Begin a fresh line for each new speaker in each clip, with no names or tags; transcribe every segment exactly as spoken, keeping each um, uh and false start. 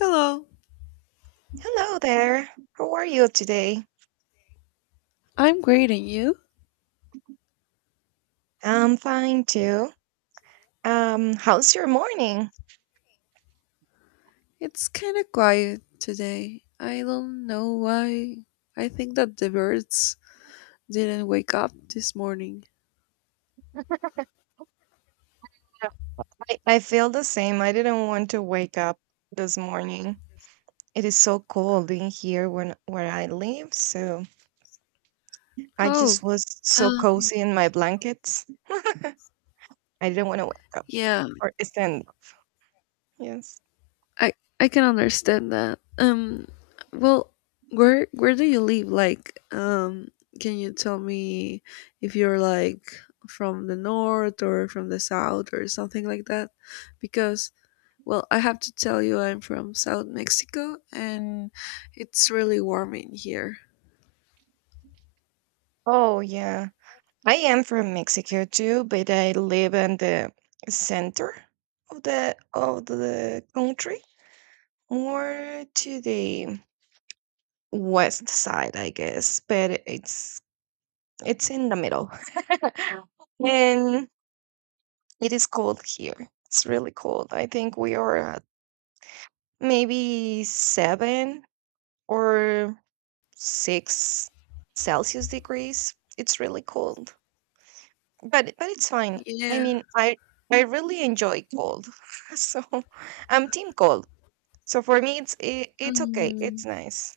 Hello,
Hello there. How are you today?
I'm great and you?
I'm fine too. Um, how's your morning?
It's kind of quiet today. I don't know why. I think that the birds didn't wake up this morning.
I, I feel the same. I didn't want to wake up this morning. It is so cold in here when where I live, so I
Oh,
just was so
uh,
cozy in my blankets. I didn't want to wake up
yeah,
or stand. Up. Yes.
I I can understand that. Um, well, where where do you live? Like, um, can you tell me if you're like from the north or from the south or something like that? Because, well, I have to tell you, I'm from South Mexico and it's really warm in here.
Oh yeah. I am from Mexico too, but I live in the center of the of the country, more to the West Side, I guess, but it's it's in the middle. And it is cold here. It's really cold. I think we are at maybe seven or six Celsius degrees. It's really cold. But but it's fine. I
Yeah.
mean I I really enjoy cold. So I'm team cold. So for me it's it, it's okay.
Mm,
It's nice.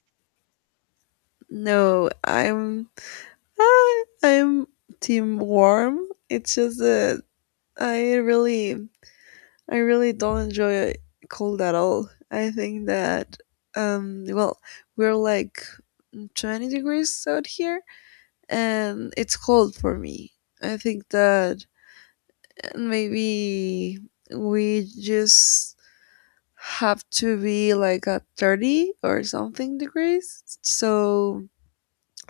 no, I'm I, I'm team warm. It's just that I really I really don't enjoy cold at all. I think that um well, we're like twenty degrees out here and it's cold for me. I think that maybe we just have to be like at thirty or something degrees, so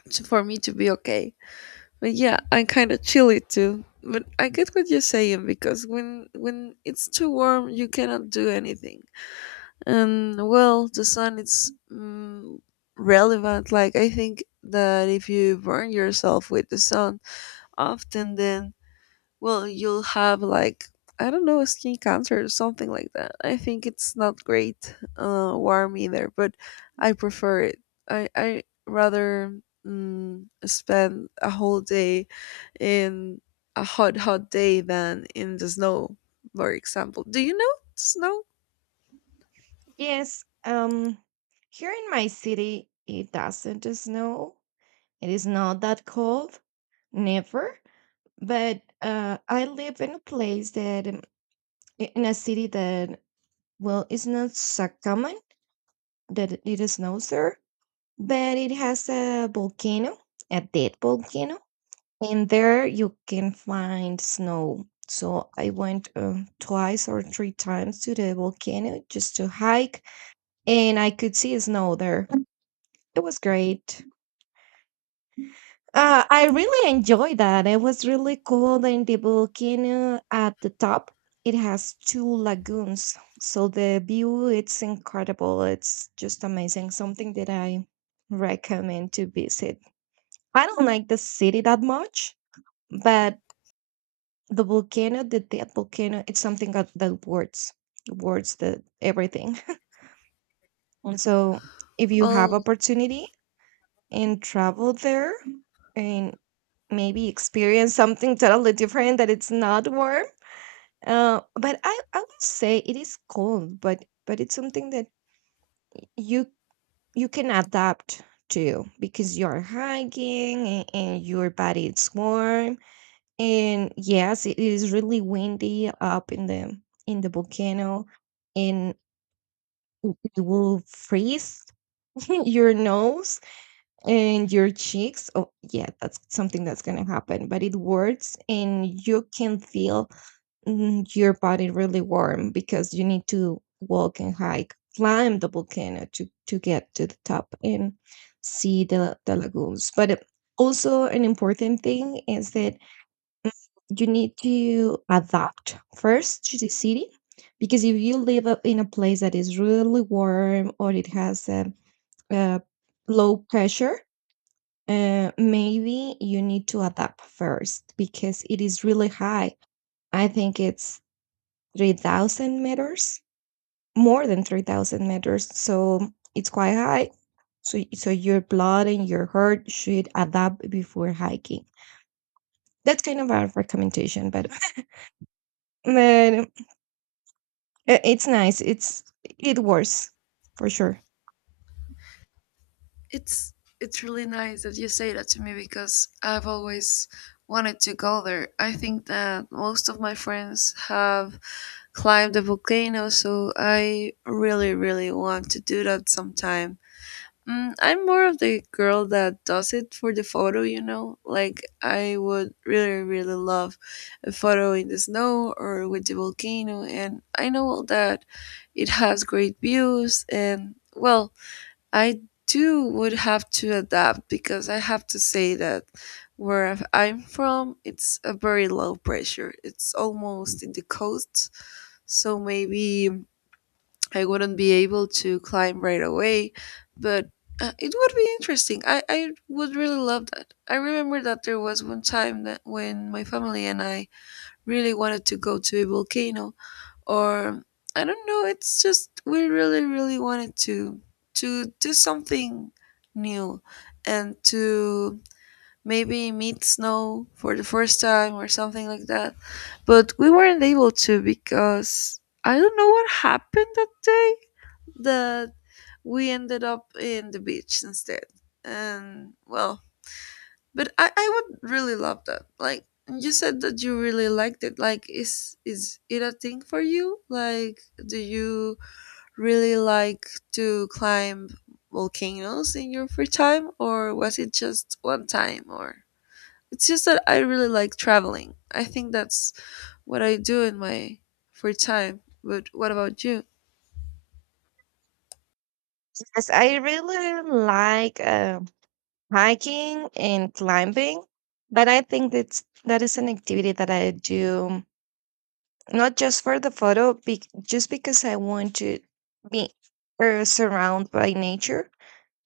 to, for me to be okay. But yeah, I'm kind of chilly too, but I get what you're saying, because when when it's too warm you cannot do anything. And well, the sun is mm, relevant. Like, I think that if you burn yourself with the sun often, then, well, you'll have like, I don't know, skin cancer or something like that. I think it's not great uh, warm either, but I prefer it. I I rather mm, spend a whole day in a hot hot day than in the snow, for example. Do you know snow?
Yes, um, here in my city, it doesn't snow. It is not that cold, never. But uh, I live in a place that, um, i- in a city that, well, it's not so common that it it snows there, but it has a volcano, a dead volcano, and there you can find snow. So I went uh, twice or three times to the volcano just to hike, and I could see snow there. It was great. Uh, I really enjoyed that. It was really cool. And the volcano at the top, it has two lagoons, so the view it's incredible. It's just amazing. Something that I recommend to visit. I don't like the city that much, but the volcano, the dead volcano, it's something that, that words, words the everything. And so, if you have
Oh,
opportunity, and travel there and maybe experience something totally different that it's not warm. Uh, but I, I would say it is cold, but but it's something that you you can adapt to because you're hiking and, and your body is warm. And yes, it is really windy up in the in the volcano, and w- you will freeze your nose and your cheeks. Oh, yeah, that's something that's going to happen, but it works and you can feel mm, your body really warm because you need to walk and hike, climb the volcano to, to get to the top and see the, the lagoons. But it- also, an important thing is that you need to adapt first to the city because if you live up in a place that is really warm or it has a, a low pressure uh, maybe you need to adapt first because it is really high. I think it's three thousand meters, more than three thousand meters. So it's quite high. So, so your blood and your heart should adapt before hiking. That's kind of a recommendation, but, but uh, it's nice. It's it works for sure.
it's it's really nice that you say that to me, because I've always wanted to go there. I think that most of my friends have climb the volcano, so I really, really want to do that sometime. Mm, I'm more of the girl that does it for the photo, you know? Like, I would really, really love a photo in the snow or with the volcano, and I know that it has great views, and well, I too would have to adapt, because I have to say that where I'm from, it's a very low pressure. It's almost in the coast, so maybe I wouldn't be able to climb right away, but uh, it would be interesting. I, I would really love that. I remember that there was one time that when my family and I really wanted to go to a volcano, or I don't know, it's just we really, really wanted to to do something new and to maybe meet snow for the first time or something like that. But we weren't able to, because I don't know what happened that day that we ended up in the beach instead. And well, but I, I would really love that. Like you said that you really liked it. Like, is is it a thing for you? Like, do you really like to climb volcanoes in your free time, or was it just one time? Or it's just that I really like traveling. I think that's what I do in my free time. But what about you?
Yes, I really like. Um, hiking and climbing, but I think that's that is an activity that I do not just for the photo, bec just because I want to be uh, surrounded by nature.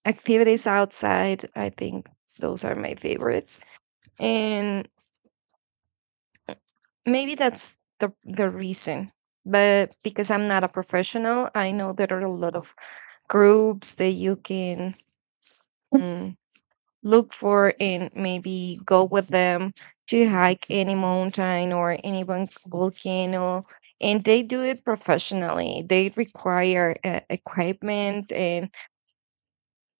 Activities outside, I think those are my favorites. And maybe that's the, the reason, but because I'm not a professional. I know there are a lot of groups that you can look for and maybe go with them to hike any mountain or any vol- volcano, and they do it professionally. They require uh, equipment and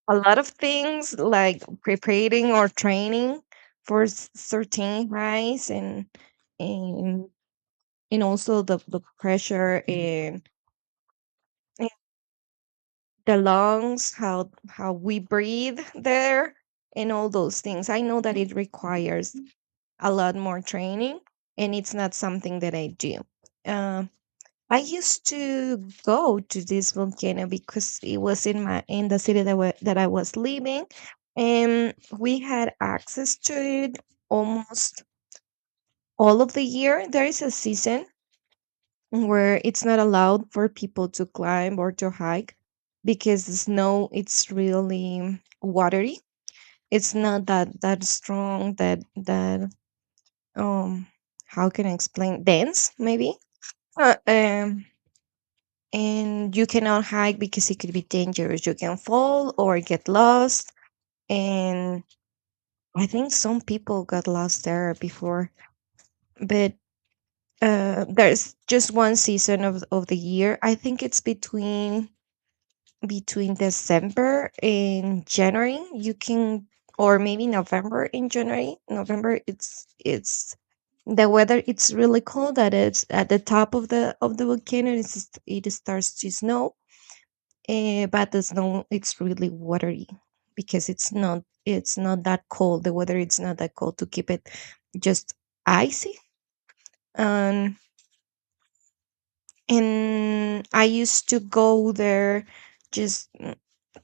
a lot of things like preparing or training for s- certain highs, and and and also the, the pressure, and, and the lungs, how how we breathe there, and all those things. I know that it requires a lot more training, and it's not something that I do. Uh, I used to go to this volcano because it was in my in the city that wa- that I was living, and we had access to it almost all of the year. There is a season where it's not allowed for people to climb or to hike because the snow it's really watery. It's not that that strong that that um how can I explain, dense maybe. uh, um and you cannot hike because it could be dangerous. You can fall or get lost, and I think some people got lost there before. But uh there's just one season of, of the year. I think it's between between December and January, you can, or maybe November and January. November, it's it's the weather. It's really cold. At it's at the top of the of the volcano. It's, just- it starts to snow, eh, but the snow it's really watery because it's not it's not that cold. The weather it's not that cold to keep it just icy. And and I used to go there just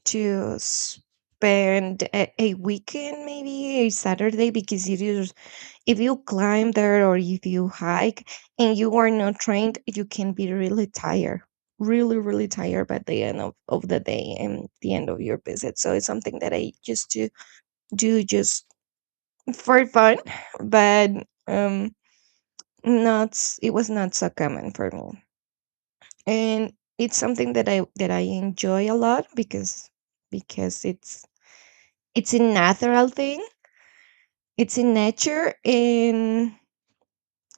to spend a, a weekend, maybe a Saturday, because it is, if you climb there or if you hike and you are not trained, you can be really tired, really, really tired by the end of, of the day and the end of your visit. So it's something that I used to do just for fun, but um not s- it was not so common for me. And it's something that I that I enjoy a lot because because it's it's a natural thing. It's in nature, and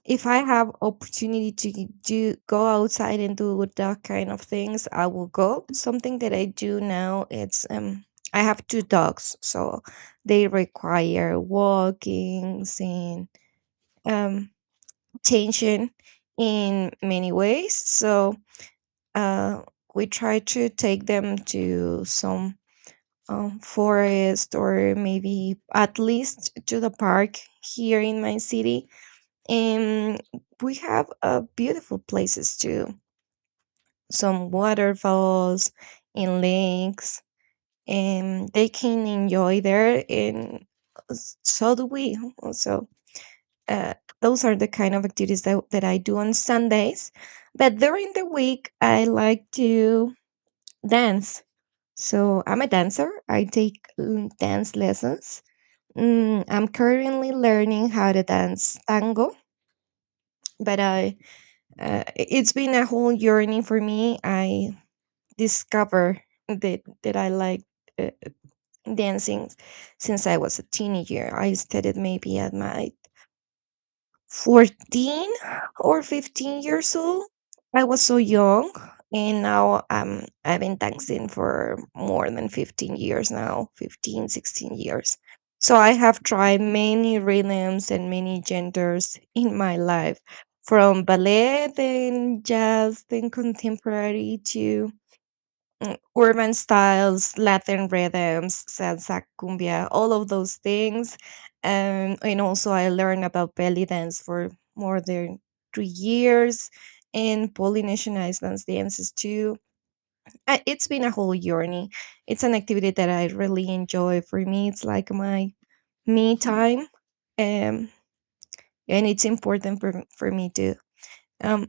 if I have opportunity to g- do go outside and do that kind of things, I will go. Something that I do now, it's um I have two dogs, so they require walkings and um attention in many ways. So uh we try to take them to some um, forest or maybe at least to the park here in my city. And we have uh, beautiful places too, some waterfalls and lakes, and they can enjoy there. And s- so do we. Also, uh, those are the kind of activities that, that I do on Sundays. But during the week, I like to dance. So I'm a dancer. I take mm, dance lessons. Mm, I'm currently learning how to dance tango, but I uh, i- it's been a whole journey for me. I discovered that that I like uh, dancing since I was a teenager. I started maybe at my fourteen or fifteen years old. I was so young, and now um, I've been dancing for more than fifteen years now, fifteen, sixteen years. So I have tried many rhythms and many genders in my life, from ballet, then jazz, then contemporary to urban styles, Latin rhythms, salsa, cumbia, all of those things. Um, and also, I learned about belly dance for more than three years and Polynesian Islands dances too. Uh, It's been a whole journey. It's an activity that I really enjoy. For me, it's like my me time, um, and it's important for for me to um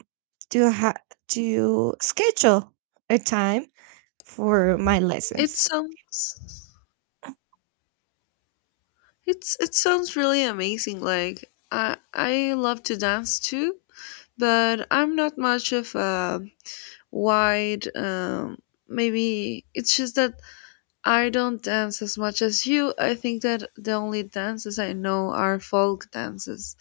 to ha- to schedule a time for my
It
lessons.
sounds, it's it sounds really amazing. Like, I I love to dance too, but I'm not much of a wide, um maybe it's just that I don't dance as much as you. I think that the only dances I know are folk dances.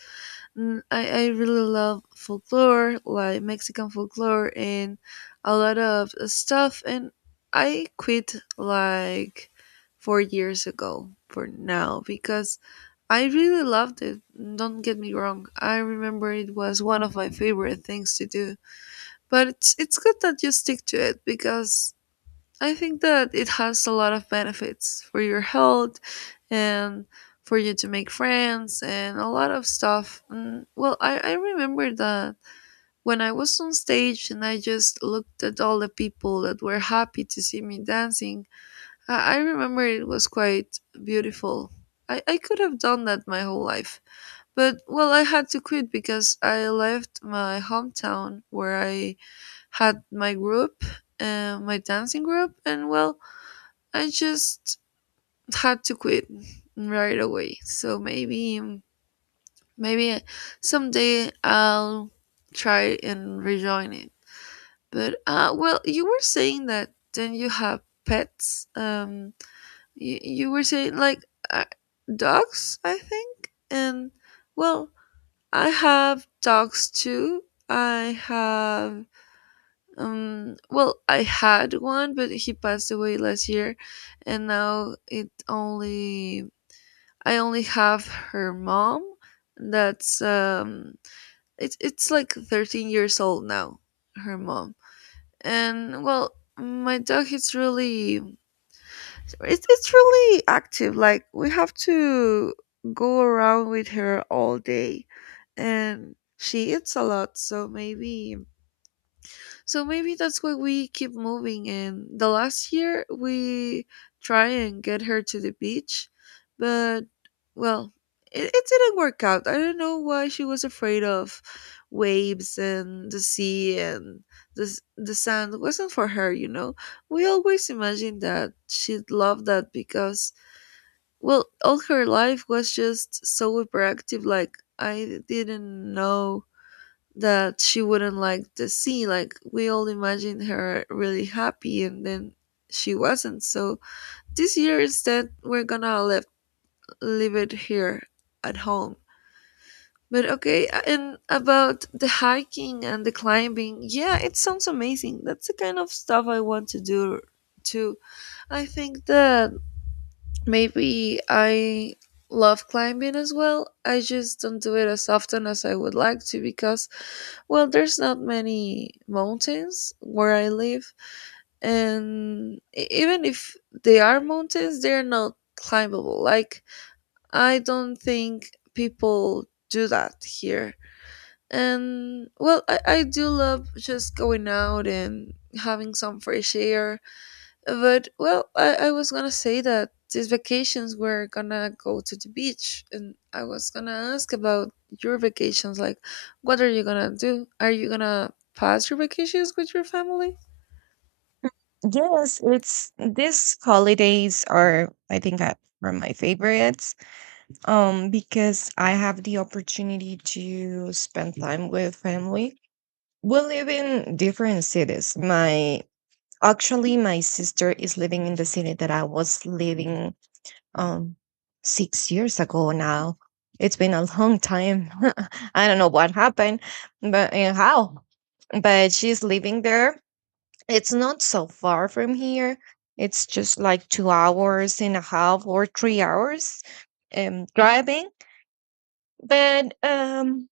Mm, I, I really love folklore, like Mexican folklore and a lot of stuff. And I quit like four years ago for now, because I really loved it. Don't get me wrong. I remember it was one of my favorite things to do. But it's, it's good that you stick to it, because I think that it has a lot of benefits for your health and for you to make friends and a lot of stuff. Mm, well, I, I remember that when I was on stage and I just looked at all the people that were happy to see me dancing, I, I remember it was quite beautiful. I, I could have done that my whole life. But, well, I had to quit because I left my hometown where I had my group, uh, my dancing group, and, well, I just had to quit right away. So maybe maybe someday I'll try and rejoin it. But uh well, you were saying that then you have pets. Um you, you were saying like uh, dogs, I think. And well, I have dogs too. I have um well, I had one but he passed away last year, and now it only I only have her mom. That's um, it's it's like thirteen years old now. Her mom. And well, my dog is really, it's it's really active. Like, we have to go around with her all day, and she eats a lot. So maybe, so maybe that's why we keep moving. And the last year we try and get her to the beach, but well, it, it didn't work out. I don't know why she was afraid of waves and the sea and the s- the sand. Wasn't for her, you know. We always imagined that she'd love that, because well, all her life was just so hyperactive. Like, I didn't know that she wouldn't like the scene. Like we all imagined her really happy, and then she wasn't. So this year instead, we're gonna live leave it here at home. But okay, uh, and about the hiking and the climbing, yeah, it sounds amazing. That's the kind of stuff I want to do too. I think that maybe I love climbing as well. I just don't do it as often as I would like to, because, well, there's not many mountains where I live, and e- even if they are mountains, they're not climbable. Like, I don't think people do that here. And well, I, I do love just going out and having some fresh air. But well, I, I was gonna say that these vacations were gonna go to the beach, and I was gonna ask about your vacations. Like, what are you gonna do? Are you gonna pass your vacations with your family?
Yes, it's these holidays are, I think I, are my favorites. Um, because I have the opportunity to spend time with family. We live in different cities. My Actually, my sister is living in the city that I was living um, six years ago now. It's been a long time. I don't know what happened, but and how. But she's living there. It's not so far from here. It's just like two hours and a half or three hours um, driving. But um,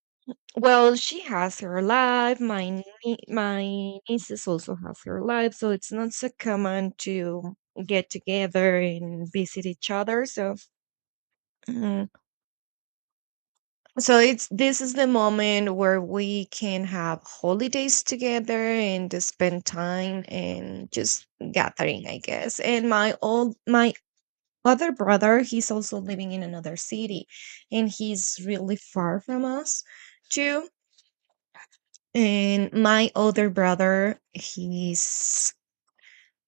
well, she has her life. My nie- my nieces also have her life, so it's not so common to get together and visit each other. So mm, So it's this is the moment where we can have holidays together and to spend time and just gathering, I guess. And my old my other brother, he's also living in another city, and he's really far from us too. And my older brother, he's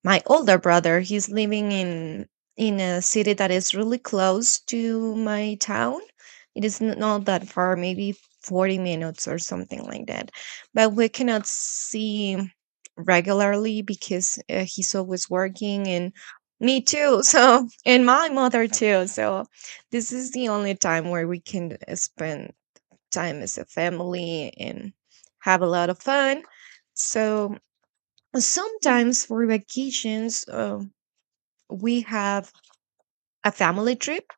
my older brother he's living in in a city that is really close to my town. It is n- not that far, maybe forty minutes or something like that, but we cannot see him regularly because uh, he's always working, and me too so, and my mother too. So this is the only time where we can uh, spend time as a family and have a lot of fun. So sometimes for vacations, uh, we have a family trip,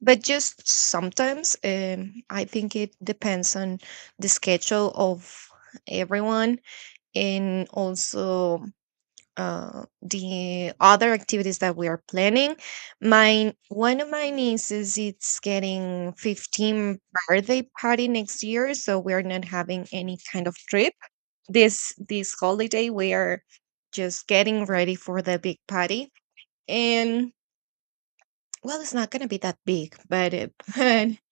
but just sometimes. um, I think it depends on the schedule of everyone, and also uh, the other activities that we are planning. Mine, one of my nieces, it's getting fifteen birthday party next year, so we are not having any kind of trip this this holiday. We are just getting ready for the big party, and well, it's not gonna be that big, but it,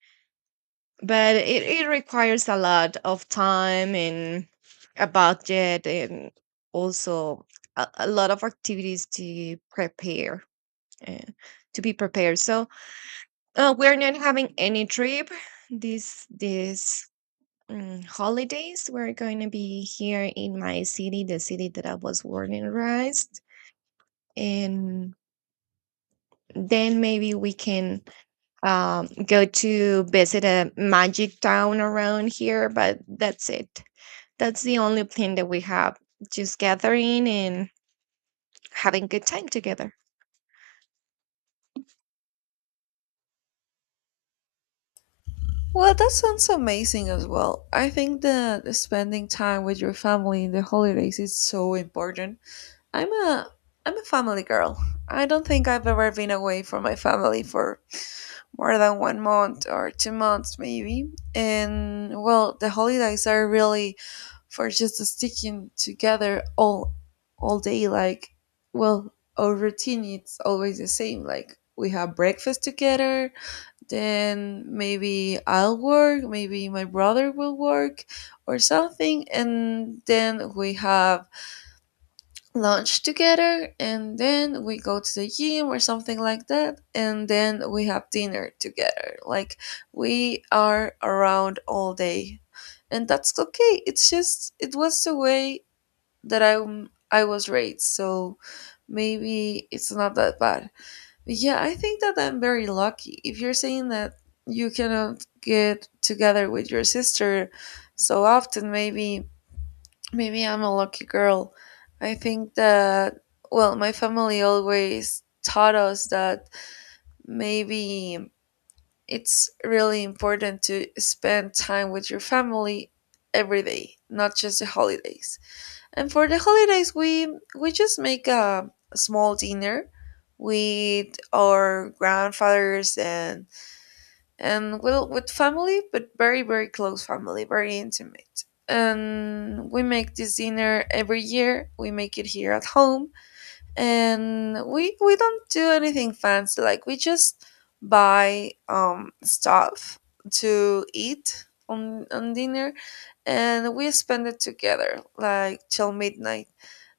but it, it requires a lot of time and a budget and also a, a lot of activities to prepare uh, to be prepared, so uh, we're not having any trip this this um, holidays. We're going to be here in my city, the city that I was born and raised. And then maybe we can um, go to visit a magic town around here, but that's it. That's the only plan that we have, just gathering and having good time together.
Well, that sounds amazing as well. I think that spending time with your family in the holidays is so important. I'm a I'm a family girl. I don't think I've ever been away from my family for more than one month or two months maybe. And well, the holidays are really for just sticking together all all day. Like, well, our routine it's always the same. Like, we have breakfast together, then maybe I'll work, maybe my brother will work or something, and then we have lunch together, and then we go to the gym or something like that, and then we have dinner together. Like, we are around all day, and that's okay. It's just it was the way that i I was raised, so maybe it's not that bad. But yeah, I think that I'm very lucky. If you're saying that you cannot get together with your sister so often, maybe, maybe I'm a lucky girl. I think that, well, my family always taught us that maybe it's really important to spend time with your family every day, not just the holidays. And for the holidays, we we just make a, a small dinner with our grandfathers, and and well, with family, but very very close family, very intimate. And we make this dinner every year. We make it here at home. And we we don't do anything fancy. Like, we just buy um stuff to eat on on dinner. And we spend it together like till midnight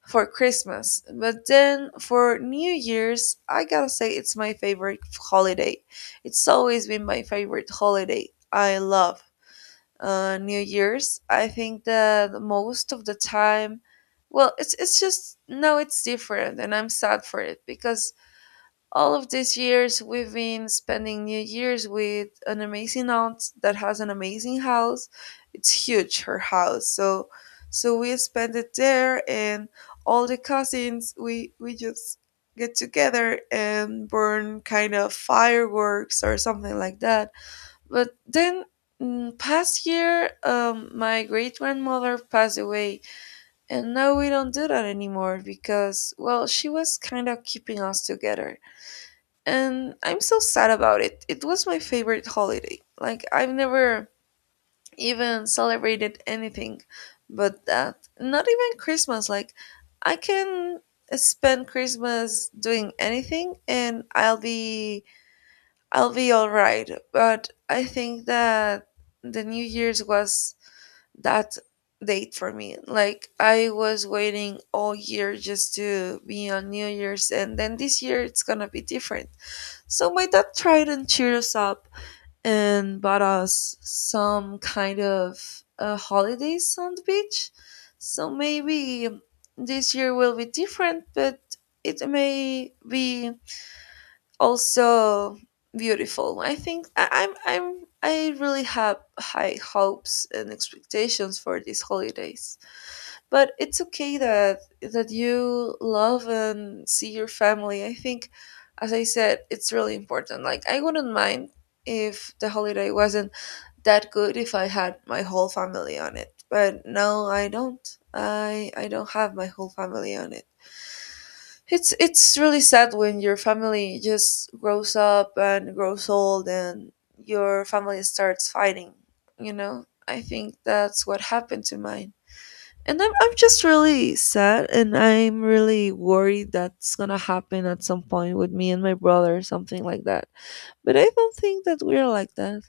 for Christmas. But then for New Year's, I gotta say it's my favorite holiday. It's always been my favorite holiday. I love uh, New Year's. I think that most of the time, well, it's it's just no, it's different, and I'm sad for it, because all of these years we've been spending New Year's with an amazing aunt that has an amazing house. It's huge, her house. So, so we spend it there, and all the cousins, we we just get together and burn kind of fireworks or something like that. But then, mm, past year, um, my great grandmother passed away, and now we don't do that anymore because, well, she was kind of keeping us together. And I'm so sad about it. It was my favorite holiday. Like, I've never even celebrated anything but that. Not even Christmas. Like, I can spend Christmas doing anything, and I'll be I'll be all right. But I think that the New Year's was that date for me. Like, I was waiting all year just to be on New Year's. And then this year it's gonna be different. So my dad tried and cheered us up and bought us some kind of uh, holidays on the beach. So maybe this year will be different, but it may be also beautiful. I think I, I'm I'm I really have high hopes and expectations for these holidays. But it's okay that that you love and see your family. I think, as I said, it's really important. Like, I wouldn't mind if the holiday wasn't that good if I had my whole family on it. But no, I don't. I I don't have my whole family on it. It's it's really sad when your family just grows up and grows old, and your family starts fighting, you know? I think that's what happened to mine. And I'm I'm just really sad, and I'm really worried that's gonna happen at some point with me and my brother or something like that. But I don't think that we're like that.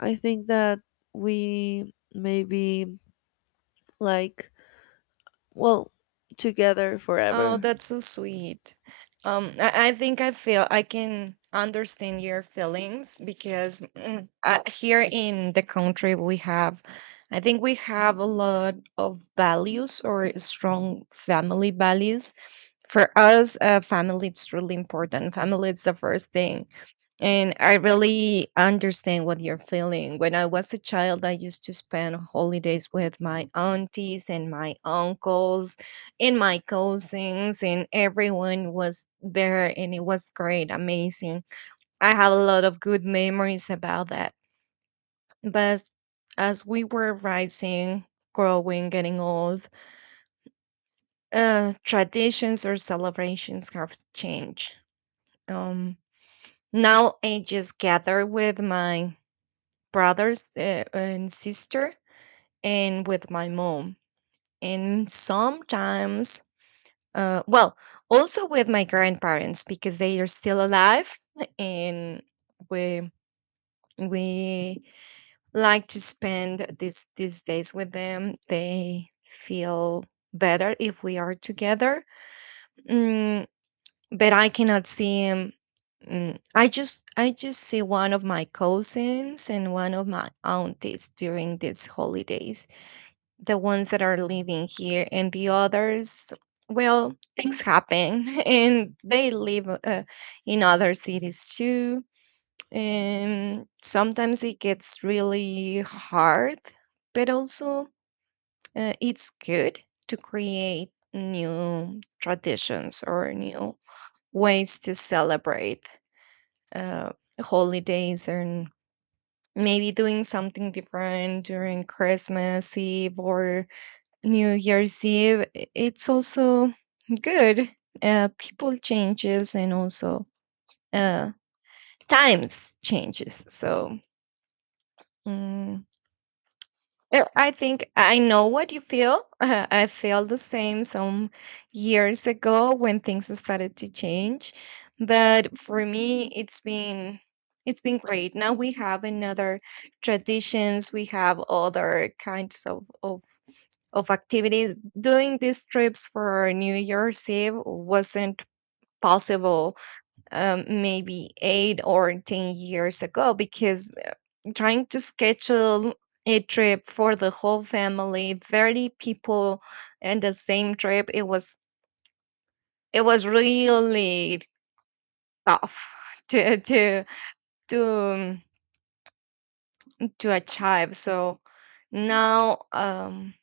I think that we may be like, well, together
Oh,
forever.
that's so sweet. Um, I, I think I feel I can understand your feelings because mm, uh, here in the country we have, I think we have a lot of values or strong family values. For us, uh, family is really important. Family is the first thing. And I really understand what you're feeling. When I was a child, I used to spend holidays with my aunties and my uncles and my cousins, and everyone was there, and it was great, amazing. I have a lot of good memories about that. But as we were rising, growing, getting old, uh, traditions or celebrations have changed. um, Now I just gather with my brothers, uh, and sister, and with my mom, and sometimes Uh, well, also with my grandparents, because they are still alive, and we we like to spend these these days with them. They feel better if we are together. Mm, but I cannot see him. Mm, I just I just see one of my cousins and one of my aunties during these holidays, the ones that are living here, and the others, well, things happen and they live uh, in other cities too, and sometimes it gets really hard. But also, uh, it's good to create new traditions or new ways to celebrate uh, holidays. And maybe doing something different during Christmas Eve or New Year's Eve, i- it's also good. Uh, people changes, and also uh, times changes. So mm, uh, I think I know what you feel. I felt the same some years ago when things started to change, but for me, it's been it's been great. Now we have another traditions. We have other kinds of of of activities. Doing these trips for New Year's Eve wasn't possible um, maybe eight or ten years ago, because uh, trying to schedule a trip for the whole family, thirty people, and the same trip, it was, it was really tough to to to um, to achieve. So now, um,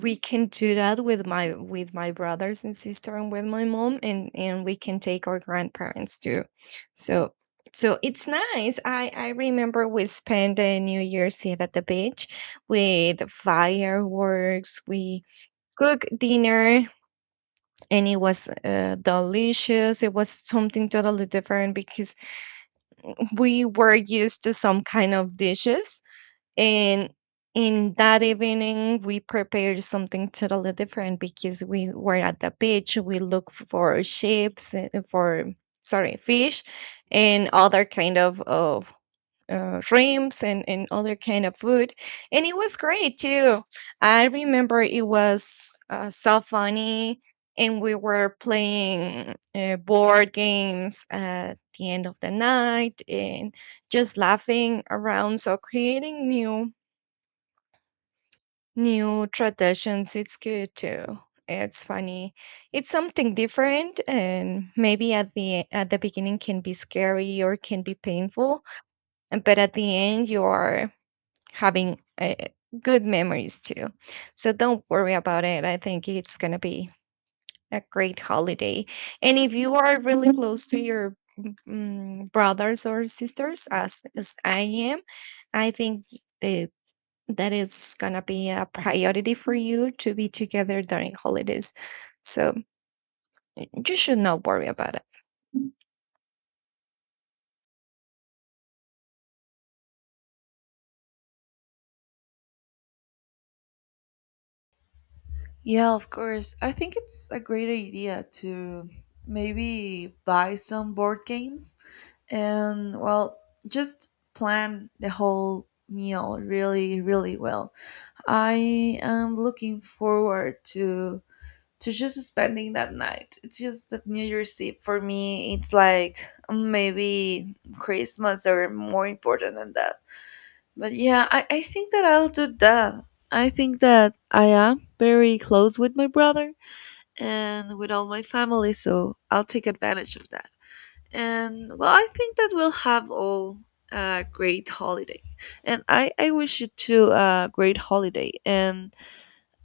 we can do that with my with my brothers and sister and with my mom, and and we can take our grandparents too. So so it's nice. I I remember we spent a New Year's Eve at the beach with fireworks. We cook dinner, and it was, uh, delicious. It was something totally different, because we were used to some kind of dishes. And in that evening, we prepared something totally different because we were at the beach. We looked for ships, uh, for, sorry, fish, and other kind of of uh, shrimps, and and other kind of food, and it was great too. I remember it was uh, so funny, and we were playing uh, board games at the end of the night, and just laughing around. So creating new, new traditions, it's good too. It's funny. It's something different, and maybe at the e, at the beginning can be scary or can be painful, and- but at the end you are having uh, good memories too. So don't worry about it. I think it's going to be a great holiday. And if you are really close to your mm, mm, brothers or sisters as as I am, I think the that is gonna be a priority for you to be together during holidays. So you should not worry about it.
Yeah, of course. I think it's a great idea to maybe buy some board games and, well, just plan the whole meal really, really well. I am looking forward to to just spending that night. It's just that New Year's Eve for me, it's like mm, maybe Christmas or more important than that. But yeah, I, I think that I'll do that. I think that I am very close with my brother and with all my family, so I'll take advantage of that. And well, I think that we'll have all a great holiday. And I, I wish you too a great holiday. And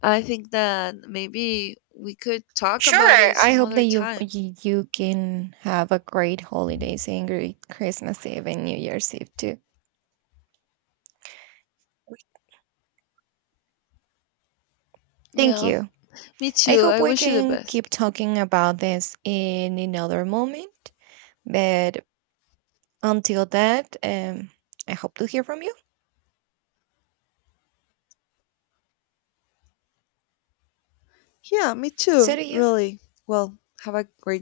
I think that maybe we could talk
Sure,
about it
I
some
hope that
other
you
time.
you you can have a great holidays, and great Christmas Eve and New Year's Eve too. Thank
Yeah,
you.
me
I
too.
hope
I
we
wish you the
can keep
best.
talking about this in another moment. But until that, um, I hope to hear from you.
Yeah, me
So
too,
do you.
really. Well, have a great